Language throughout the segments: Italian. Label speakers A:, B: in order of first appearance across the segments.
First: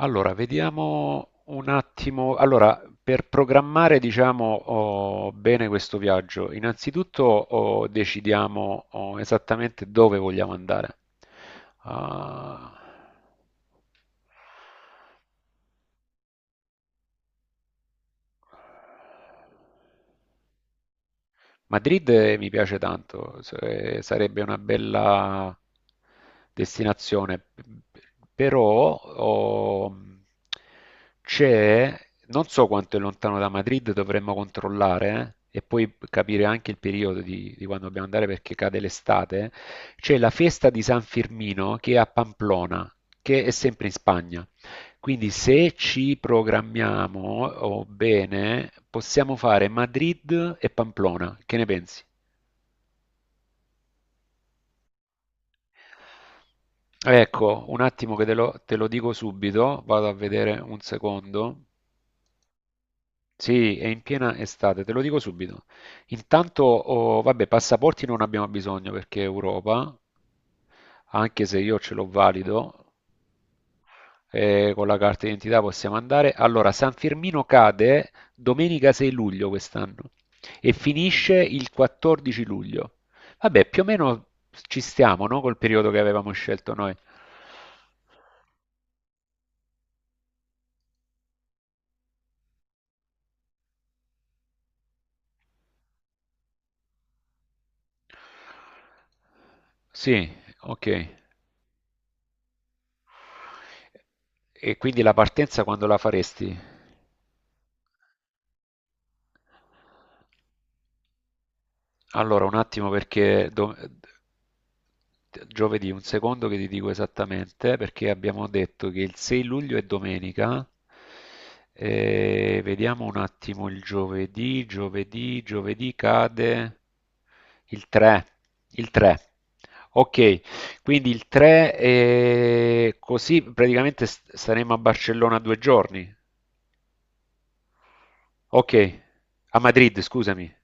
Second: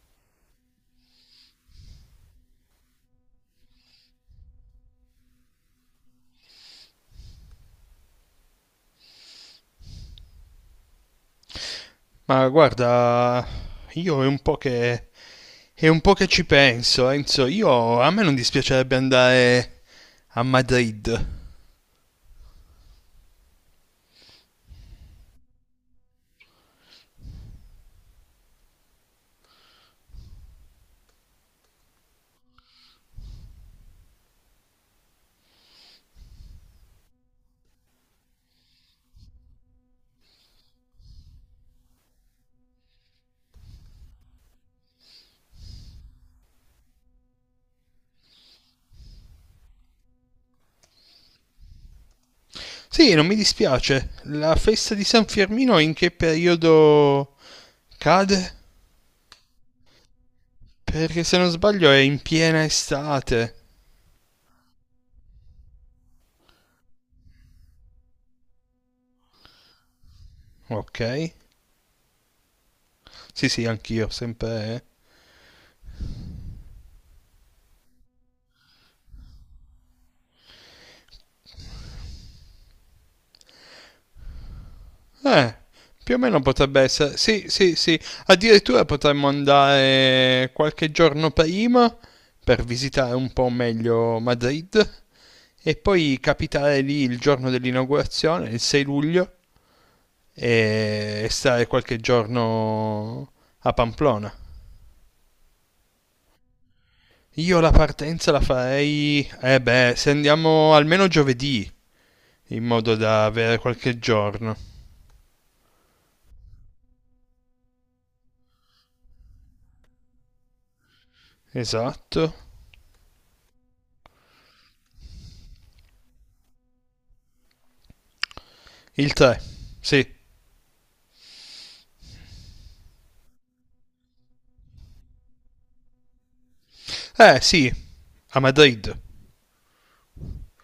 A: Allora, vediamo un attimo. Allora, per programmare, diciamo, bene questo viaggio, innanzitutto decidiamo esattamente dove vogliamo andare.
B: Ma
A: Ah,
B: guarda, io è un po' che, è un po' che ci penso, Enzo. Io, a me non dispiacerebbe andare a Madrid.
A: Madrid, mi piace tanto, sarebbe una bella destinazione, p- però c'è, non so quanto è lontano da Madrid, dovremmo controllare e poi capire anche il periodo di quando dobbiamo andare perché cade l'estate. C'è la festa di San Firmino che è a Pamplona, che è sempre in Spagna. Quindi se ci programmiamo oh, bene, possiamo fare Madrid e Pamplona. Che ne pensi?
B: Sì, non mi dispiace. La festa di San Firmino in che periodo
A: Ecco, un attimo che
B: cade?
A: te lo dico subito, vado a vedere un
B: Perché se non
A: secondo.
B: sbaglio è in piena estate.
A: Sì, è in piena estate, te lo dico subito. Intanto, vabbè, passaporti non abbiamo bisogno perché è Europa,
B: Ok.
A: anche se io ce l'ho valido.
B: Sì, sì, anch'io, sempre...
A: Con la carta d'identità possiamo andare. Allora, San Firmino cade domenica 6 luglio quest'anno e finisce il 14 luglio. Vabbè, più o meno ci stiamo, no?
B: Eh,
A: Col periodo che
B: più o
A: avevamo
B: meno
A: scelto
B: potrebbe
A: noi.
B: essere... Sì, sì, sì. Addirittura potremmo andare qualche giorno prima per visitare un po' meglio Madrid. E poi capitare lì il giorno dell'inaugurazione, il 6 luglio,
A: Sì, ok.
B: e stare qualche giorno a Pamplona.
A: E quindi la partenza quando la faresti?
B: Io la partenza la farei, eh beh, se andiamo almeno giovedì,
A: Allora, un
B: in
A: attimo
B: modo da
A: perché
B: avere qualche giorno.
A: giovedì, un secondo che ti dico esattamente, perché abbiamo detto che il 6 luglio è domenica.
B: Esatto.
A: E vediamo un attimo il giovedì cade il
B: Il
A: 3.
B: 3. Sì.
A: Ok, quindi il 3 e così praticamente saremo a Barcellona 2 giorni.
B: Eh sì, a
A: Ok,
B: Madrid.
A: a Madrid, scusami.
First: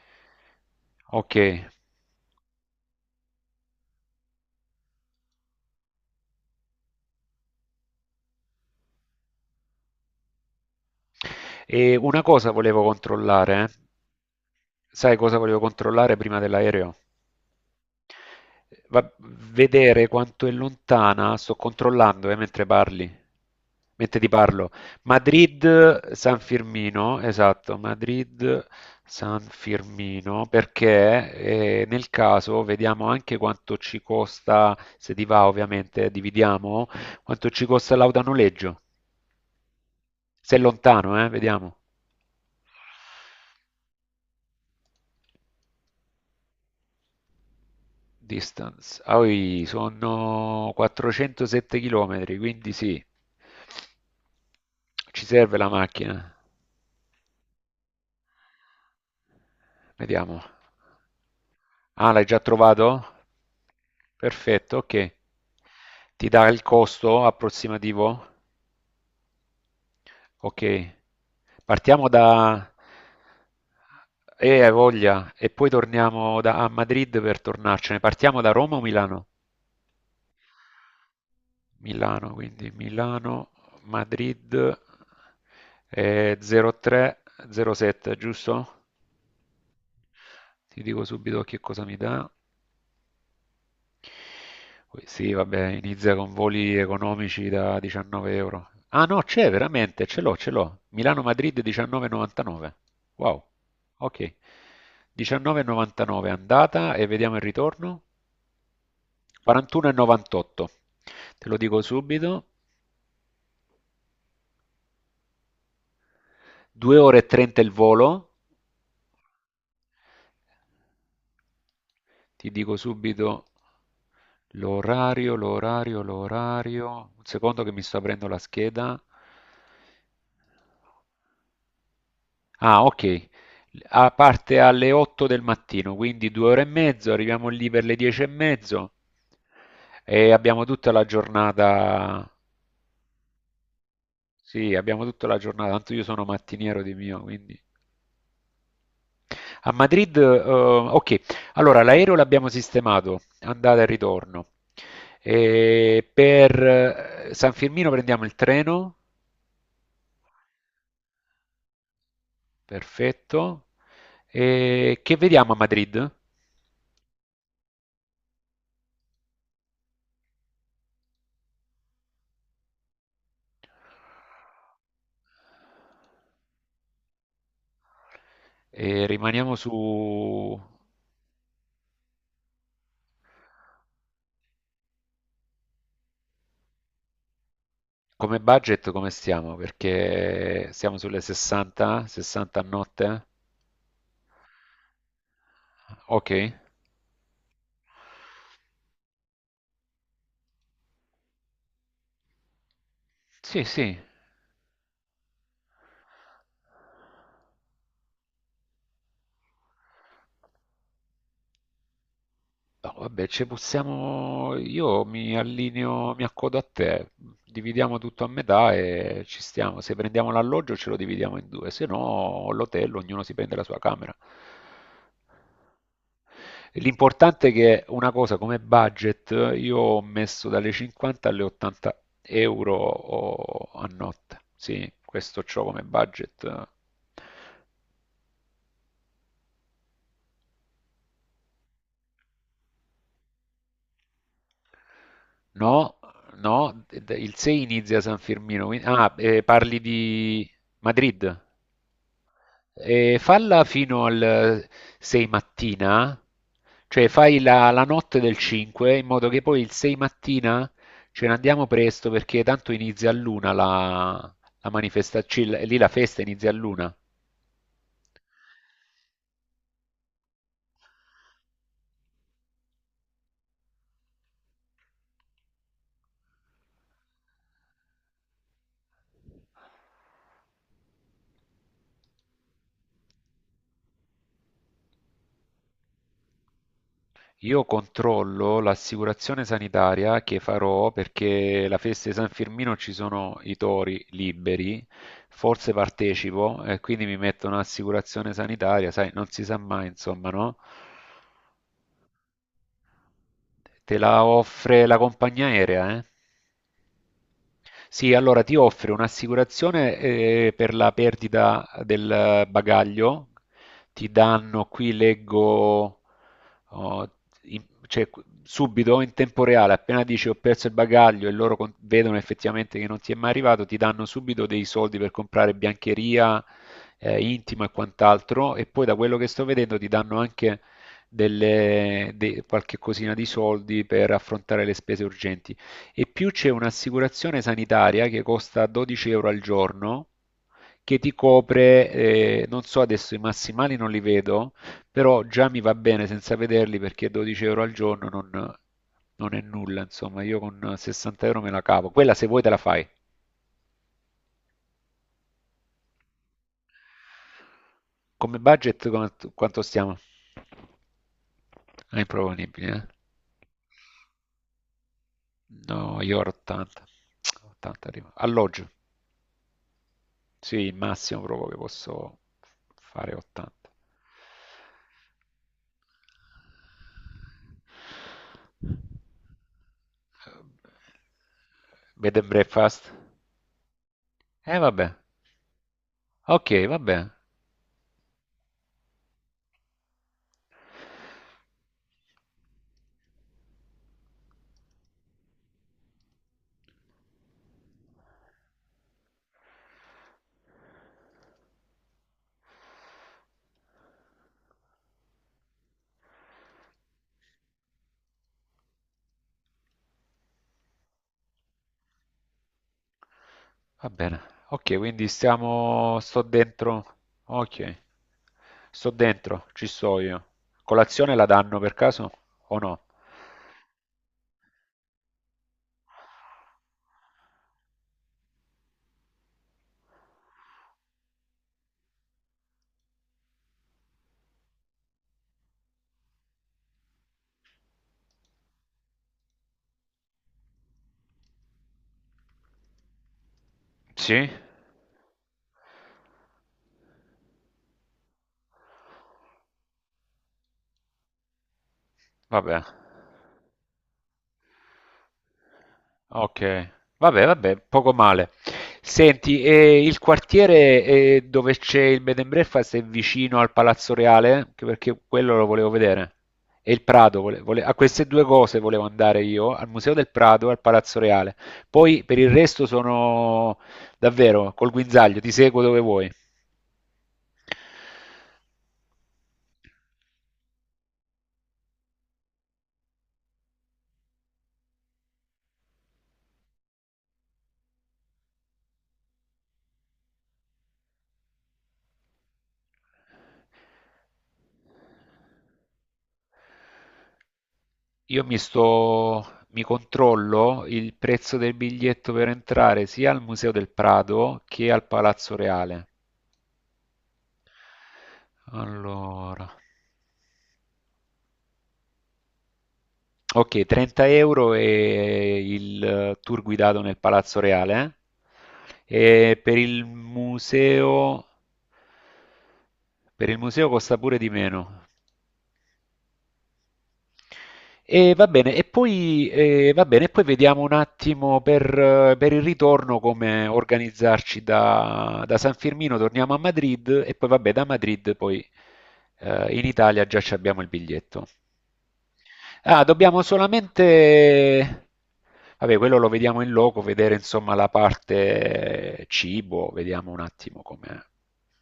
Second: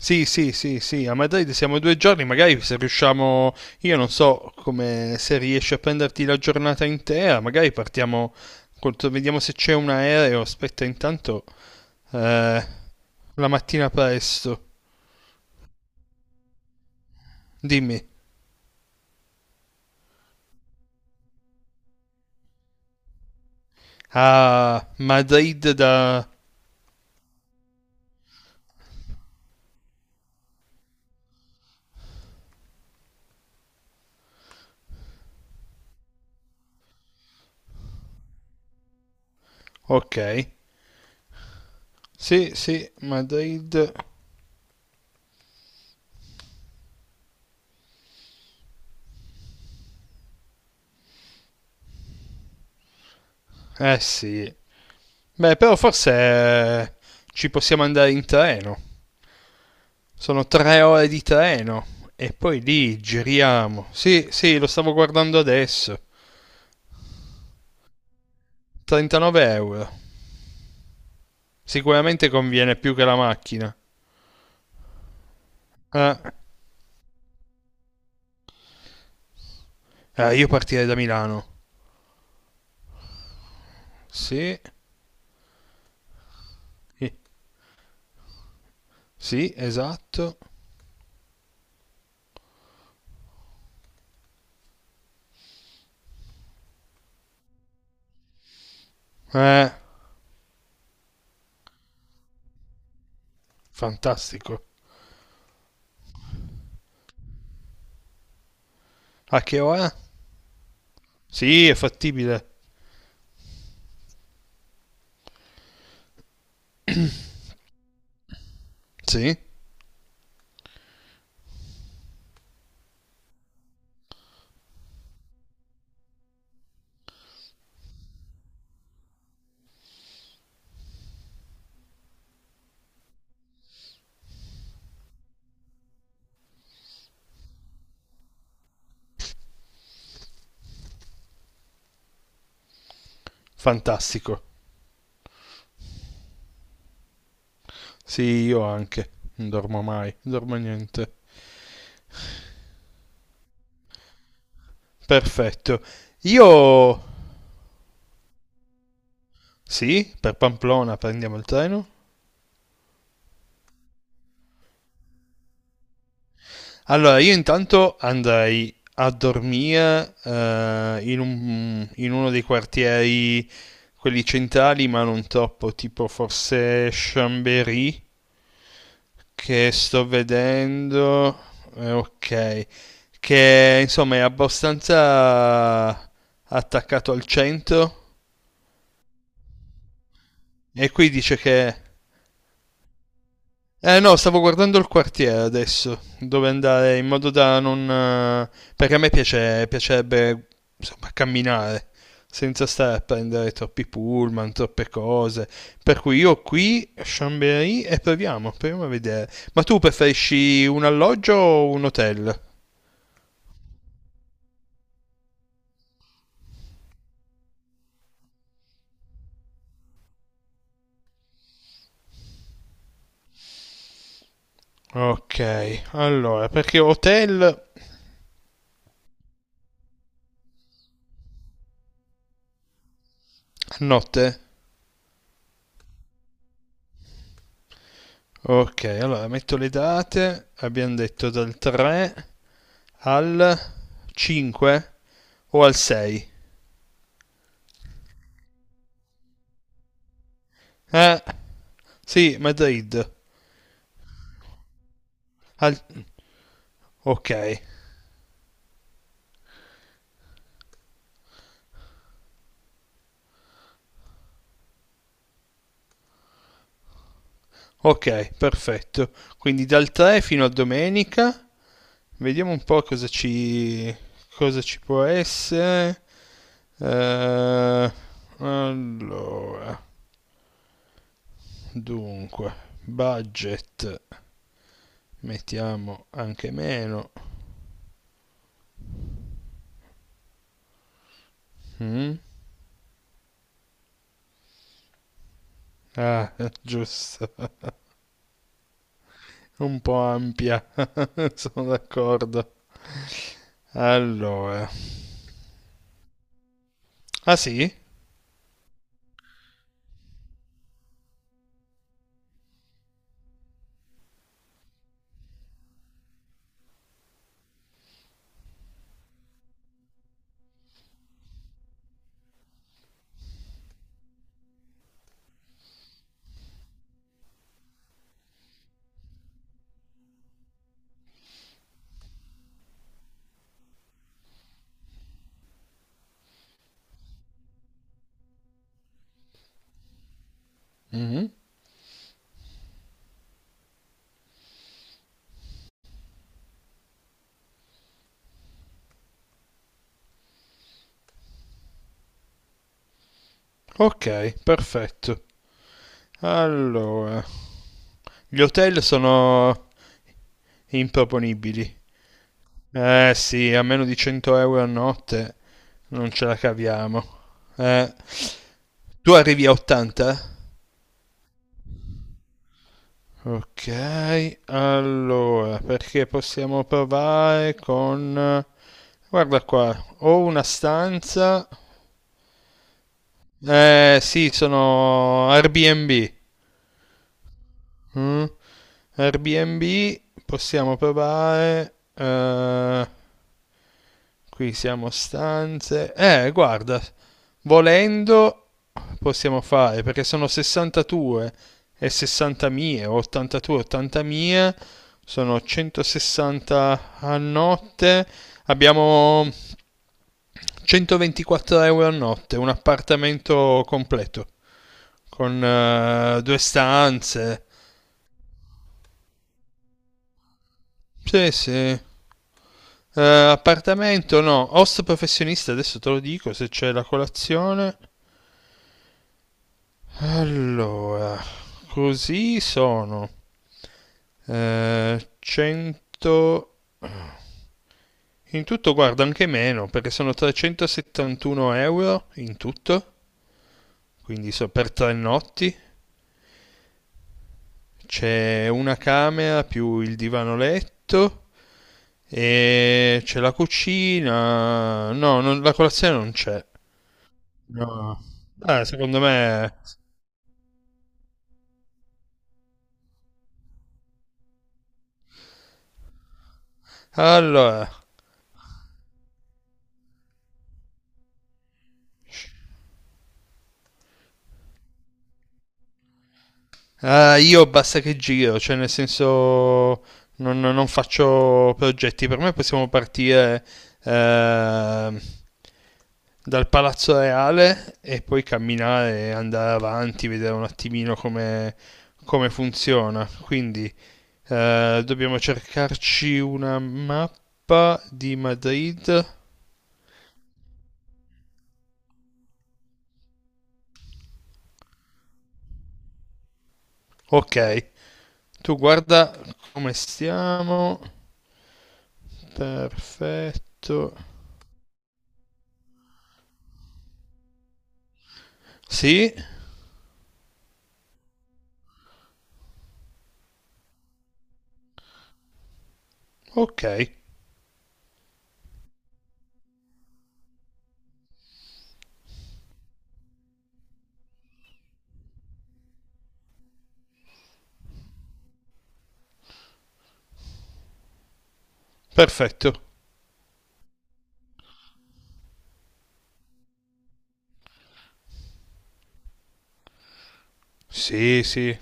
B: Sì, sì, sì, sì, a
A: Ok.
B: Madrid siamo due giorni, magari se riusciamo, io non so come se riesci a prenderti la giornata intera, magari partiamo, col- vediamo se c'è un aereo, aspetta intanto,
A: E una cosa
B: eh,
A: volevo
B: la
A: controllare.
B: mattina presto.
A: Sai cosa volevo controllare prima dell'aereo?
B: Dimmi,
A: Va- Vedere quanto è lontana, sto controllando mentre parli, mentre ti parlo.
B: a Madrid
A: Madrid
B: da...
A: San Firmino, esatto, Madrid San Firmino, perché nel caso vediamo anche quanto ci costa, se ti va ovviamente, dividiamo, quanto ci costa l'autonoleggio.
B: Ok,
A: Se è lontano, vediamo.
B: sì, sì, Madrid,
A: Distance. Ah, oi, sono 407 km, quindi sì,
B: eh sì,
A: ci serve
B: beh
A: la
B: però forse
A: macchina.
B: ci possiamo andare in treno.
A: Vediamo.
B: Sono tre ore di treno
A: Ah, l'hai
B: e
A: già
B: poi lì
A: trovato?
B: giriamo. Sì, sì, lo
A: Perfetto,
B: stavo
A: ok.
B: guardando adesso.
A: Ti dà il costo approssimativo?
B: 39 euro.
A: Ok. Partiamo
B: Sicuramente
A: da.
B: conviene più che la macchina.
A: E hai voglia, e poi
B: Ah,
A: torniamo da, a Madrid per tornarcene. Partiamo da Roma o Milano?
B: io partirei da Milano.
A: Milano, quindi Milano, Madrid,
B: Sì, eh,
A: 03, 07, giusto?
B: sì, esatto.
A: Ti dico subito che cosa mi dà. Poi sì, vabbè, inizia con voli economici da 19 euro. Ah no, c'è
B: Eh,
A: veramente, ce l'ho, ce l'ho. Milano-Madrid 19,99. Wow, ok.
B: fantastico.
A: 19,99 andata e vediamo il ritorno.
B: A che ora?
A: 41,98. Te lo
B: Sì, è
A: dico subito.
B: fattibile.
A: 2 ore e 30 il volo,
B: Sì,
A: Ti dico subito l'orario. Un secondo che mi sto aprendo la scheda. Ah, ok. Ah, parte alle 8 del mattino, quindi 2 ore e mezzo, arriviamo lì per le 10 e mezzo e abbiamo tutta la giornata.
B: fantastico.
A: Sì, abbiamo tutta la giornata. Tanto io sono mattiniero di mio, quindi.
B: Sì, io anche. Non
A: A
B: dormo mai,
A: Madrid,
B: non dormo niente.
A: ok, allora l'aereo l'abbiamo sistemato, andata e ritorno.
B: Perfetto.
A: E per
B: Io...
A: San Firmino prendiamo il treno,
B: Sì, per Pamplona prendiamo il treno?
A: perfetto. E che vediamo a Madrid?
B: Allora, io intanto andrei a dormire in uno dei quartieri, quelli centrali, ma non troppo, tipo forse Chambéry,
A: E rimaniamo su
B: che sto vedendo, ok, che insomma è abbastanza attaccato al centro,
A: come budget, come stiamo? Perché
B: e
A: siamo
B: qui
A: sulle
B: dice che...
A: 60 a notte? Eh?
B: Eh no, stavo guardando il quartiere adesso,
A: Ok,
B: dove andare in modo da non... perché a me piace, piacerebbe, insomma, camminare senza stare a prendere
A: sì,
B: troppi
A: sì.
B: pullman, troppe cose. Per cui io qui, Chambéry, e proviamo a vedere. Ma tu preferisci un alloggio o un hotel?
A: No, vabbè, ci possiamo. Io mi allineo, mi accodo a te. Dividiamo tutto a metà e ci stiamo. Se prendiamo l'alloggio ce lo dividiamo in due, se no l'hotel, ognuno si prende la sua camera.
B: Ok, allora, perché hotel
A: L'importante è
B: a
A: che una cosa come budget, io ho messo dalle 50 alle 80 euro a
B: notte?
A: notte. Sì, questo c'ho come budget.
B: Ok, allora metto le date, abbiamo detto dal 3 al 5 o
A: No,
B: al 6.
A: no, il 6 inizia San Firmino. Ah, parli di
B: Eh,
A: Madrid.
B: sì, Madrid.
A: E falla fino al 6
B: Al-
A: mattina, cioè
B: ok,
A: fai la notte del 5 in modo che poi il 6 mattina ce ne andiamo presto perché tanto inizia all'una la manifestazione, lì la festa inizia all'una.
B: ok, perfetto. Quindi dal 3 fino a domenica. Vediamo un po' cosa ci può essere. Eh, allora, dunque, budget. Mettiamo anche meno.
A: Io controllo l'assicurazione sanitaria che farò perché la festa di
B: Mm?
A: San Firmino ci sono i tori liberi, forse
B: Ah,
A: partecipo e quindi mi metto
B: giusto.
A: un'assicurazione sanitaria, sai, non si sa
B: Un
A: mai,
B: po'
A: insomma, no?
B: ampia, sono d'accordo.
A: Te la
B: Allora.
A: offre la compagnia aerea, eh?
B: Ah sì?
A: Sì, allora ti offre un'assicurazione per la perdita del bagaglio, ti danno, qui leggo, oh, in- cioè, subito in tempo reale, appena dici ho perso il bagaglio e loro vedono effettivamente che non ti è mai arrivato, ti danno subito dei soldi per comprare biancheria, intima e quant'altro, e poi da quello che sto vedendo ti danno anche qualche cosina di soldi per affrontare le spese urgenti. E più c'è un'assicurazione sanitaria che costa 12 euro al giorno, che ti
B: Mhm.
A: copre, non so adesso i massimali non li vedo, però già mi va bene senza vederli perché 12 euro al giorno non è nulla, insomma, io con 60 euro me la cavo. Quella se vuoi te la fai.
B: Ok, perfetto. Allora,
A: Come
B: gli hotel
A: budget quanto
B: sono
A: stiamo?
B: improponibili.
A: È improponibile, eh?
B: Eh sì, a meno di 100 euro a notte
A: No,
B: non
A: io
B: ce
A: ero
B: la
A: 80.
B: caviamo.
A: 80
B: Eh,
A: arrivo. Alloggio,
B: tu arrivi a 80?
A: sì, il massimo proprio che posso fare 80.
B: Ok, allora, perché possiamo provare con... Guarda qua, ho una stanza...
A: Bed and breakfast?
B: Eh sì,
A: Eh vabbè,
B: sono Airbnb.
A: okay, vabbè,
B: Mm? Airbnb, possiamo provare... qui siamo stanze. Guarda, volendo possiamo fare perché sono 62 e 60 mie, 82, 80 mie, sono 160 a notte. Abbiamo 124 euro a notte, un appartamento
A: va bene.
B: completo
A: Okay, quindi
B: con
A: stiamo sto
B: due
A: dentro,
B: stanze.
A: okay. Sto dentro, ci sto io. Colazione la
B: Sì,
A: danno per
B: sì.
A: caso o no?
B: Appartamento no, host professionista, adesso te lo dico se c'è la colazione. Allora, così sono 100... In tutto guarda anche meno, perché sono 371 euro in tutto,
A: Sì?
B: quindi per tre notti. C'è una camera più il divano letto
A: Vabbè.
B: e c'è la cucina. No, la colazione non c'è.
A: Okay. Vabbè, vabbè, poco
B: No.
A: male.
B: Ah, secondo
A: Senti,
B: me...
A: e il quartiere, dove c'è il bed and breakfast è vicino al Palazzo Reale? Anche perché quello lo volevo vedere. E il Prado, vole vole
B: Allora,
A: a queste 2 cose volevo andare io, al Museo del Prado e al Palazzo Reale. Poi per il resto sono davvero col guinzaglio, ti seguo dove vuoi.
B: ah, io basta che giro, cioè nel senso non faccio progetti. Per me possiamo partire eh, dal Palazzo Reale e poi camminare, andare avanti, vedere un attimino come, come funziona. Quindi dobbiamo cercarci una mappa di
A: Io
B: Madrid.
A: mi controllo il prezzo del biglietto per entrare sia al Museo del Prado che al Palazzo Reale.
B: Ok, tu guarda
A: Allora,
B: come stiamo.
A: ok,
B: Perfetto.
A: 30 euro e il tour guidato nel Palazzo Reale.
B: Sì,
A: eh. E per il museo costa pure di meno.
B: ok.
A: E va bene, e poi, va bene, e poi vediamo un attimo per il ritorno come organizzarci da San Firmino, torniamo a Madrid e poi vabbè da Madrid poi in Italia già ci abbiamo il biglietto.
B: Perfetto.
A: Ah, dobbiamo solamente, vabbè quello lo vediamo in loco, vedere insomma la parte cibo, vediamo un attimo come.
B: Sì, sì.